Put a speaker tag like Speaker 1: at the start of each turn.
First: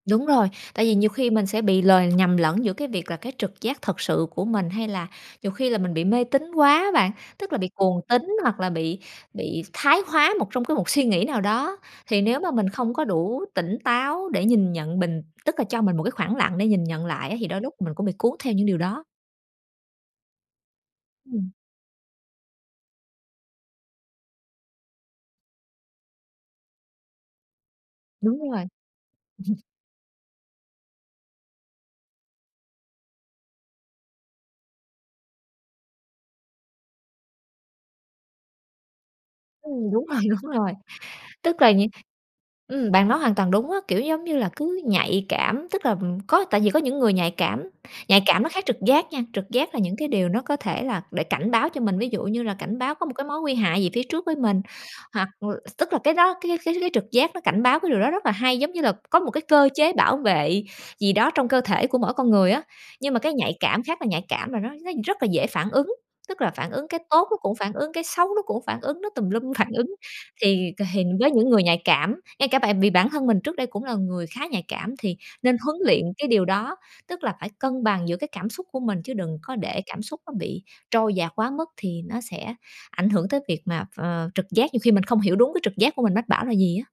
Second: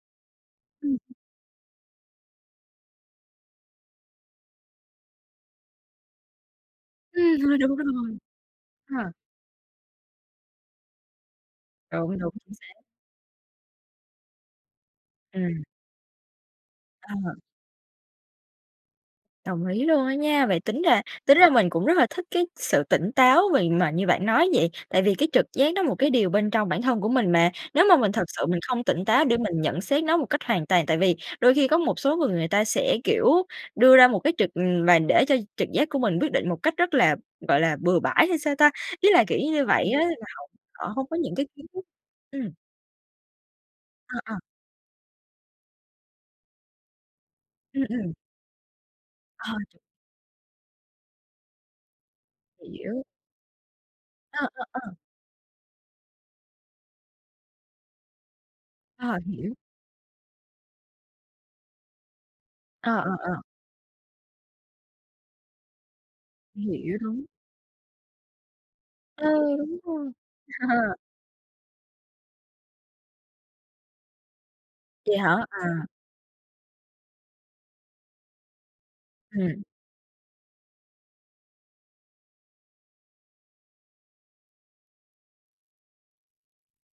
Speaker 1: Đúng rồi, tại vì
Speaker 2: Ừm.
Speaker 1: nhiều khi mình sẽ bị lời nhầm lẫn giữa cái việc là cái trực giác thật sự của mình, hay là nhiều khi là mình bị mê tín quá á bạn,
Speaker 2: Ừm,
Speaker 1: tức
Speaker 2: thôi
Speaker 1: là bị
Speaker 2: đủ
Speaker 1: cuồng
Speaker 2: rồi.
Speaker 1: tín hoặc là bị
Speaker 2: Ha.
Speaker 1: bị thái hóa một trong cái một suy nghĩ nào đó.
Speaker 2: Đúng,
Speaker 1: Thì
Speaker 2: đúng,
Speaker 1: nếu mà
Speaker 2: chính
Speaker 1: mình
Speaker 2: xác.
Speaker 1: không có đủ tỉnh táo để nhìn nhận bình tức là
Speaker 2: Ừm.
Speaker 1: cho mình một cái khoảng lặng để nhìn nhận lại á
Speaker 2: Ờ.
Speaker 1: thì đôi lúc mình cũng bị cuốn theo những điều đó.
Speaker 2: Đồng ý luôn á nha. Vậy tính ra tính ra
Speaker 1: Ừm.
Speaker 2: mình cũng rất là thích cái sự tỉnh táo về mà như bạn nói vậy, tại vì cái trực giác nó một cái điều bên trong bản thân của mình mà. Nếu mà mình thật sự
Speaker 1: Đúng
Speaker 2: mình
Speaker 1: rồi.
Speaker 2: không tỉnh táo để mình nhận xét nó một cách hoàn toàn, tại vì đôi khi có một số người người ta sẽ, kiểu, đưa ra một cái trực, ừm và để cho trực giác của mình quyết định một cách rất là, gọi là, bừa bãi hay sao ta? Ý là, kiểu, cứ như vậy
Speaker 1: Ừm,
Speaker 2: á,
Speaker 1: đúng
Speaker 2: là
Speaker 1: rồi,
Speaker 2: họ
Speaker 1: đúng rồi,
Speaker 2: họ hông có những cái
Speaker 1: tức
Speaker 2: kiến
Speaker 1: là
Speaker 2: thức.
Speaker 1: những
Speaker 2: Ừm.
Speaker 1: ừm, bạn nói hoàn toàn đúng á, kiểu,
Speaker 2: Ờ,
Speaker 1: giống
Speaker 2: ờ.
Speaker 1: như là, cứ nhạy cảm, tức là, ừm, có tại vì có những người nhạy cảm,
Speaker 2: Ừm, ừm.
Speaker 1: nhạy cảm nó khác trực giác nha. Trực
Speaker 2: Ờ.
Speaker 1: giác là những cái điều nó có thể là để cảnh báo cho mình, ví dụ như là cảnh báo
Speaker 2: Hiểu.
Speaker 1: có một cái mối nguy hại gì phía trước với
Speaker 2: Ờ,
Speaker 1: mình
Speaker 2: ờ, ờ.
Speaker 1: hoặc l tức là cái đó, cái cái cái trực giác nó cảnh báo cái điều đó rất là hay, giống như là
Speaker 2: Ờ,
Speaker 1: có một cái
Speaker 2: hiểu.
Speaker 1: cơ chế bảo vệ gì đó trong cơ thể của mỗi con người á.
Speaker 2: Ờ, ờ,
Speaker 1: Nhưng mà cái
Speaker 2: ờ.
Speaker 1: nhạy cảm khác là nhạy cảm là nó nó rất là dễ phản ứng, tức là phản ứng
Speaker 2: Hiểu,
Speaker 1: cái
Speaker 2: đúng.
Speaker 1: tốt nó cũng phản ứng, cái xấu nó cũng phản ứng, nó
Speaker 2: Ừ,
Speaker 1: tùm lum phản
Speaker 2: đúng
Speaker 1: ứng.
Speaker 2: rồi.
Speaker 1: Thì c
Speaker 2: Ờ.
Speaker 1: hình với những người nhạy cảm, ngay cả bại bị bản thân mình trước đây cũng là người khá nhạy cảm thì
Speaker 2: Vậy hả?
Speaker 1: nên huấn
Speaker 2: À.
Speaker 1: luyện cái điều đó, tức là phải cân bằng giữa cái cảm xúc của mình, chứ đừng có
Speaker 2: Ừm.
Speaker 1: để cảm xúc nó bị trôi dạt quá mức thì nó sẽ ảnh hưởng tới việc mà ph ờ, trực giác, nhiều khi mình không hiểu đúng cái trực giác của mình mách bảo là gì á.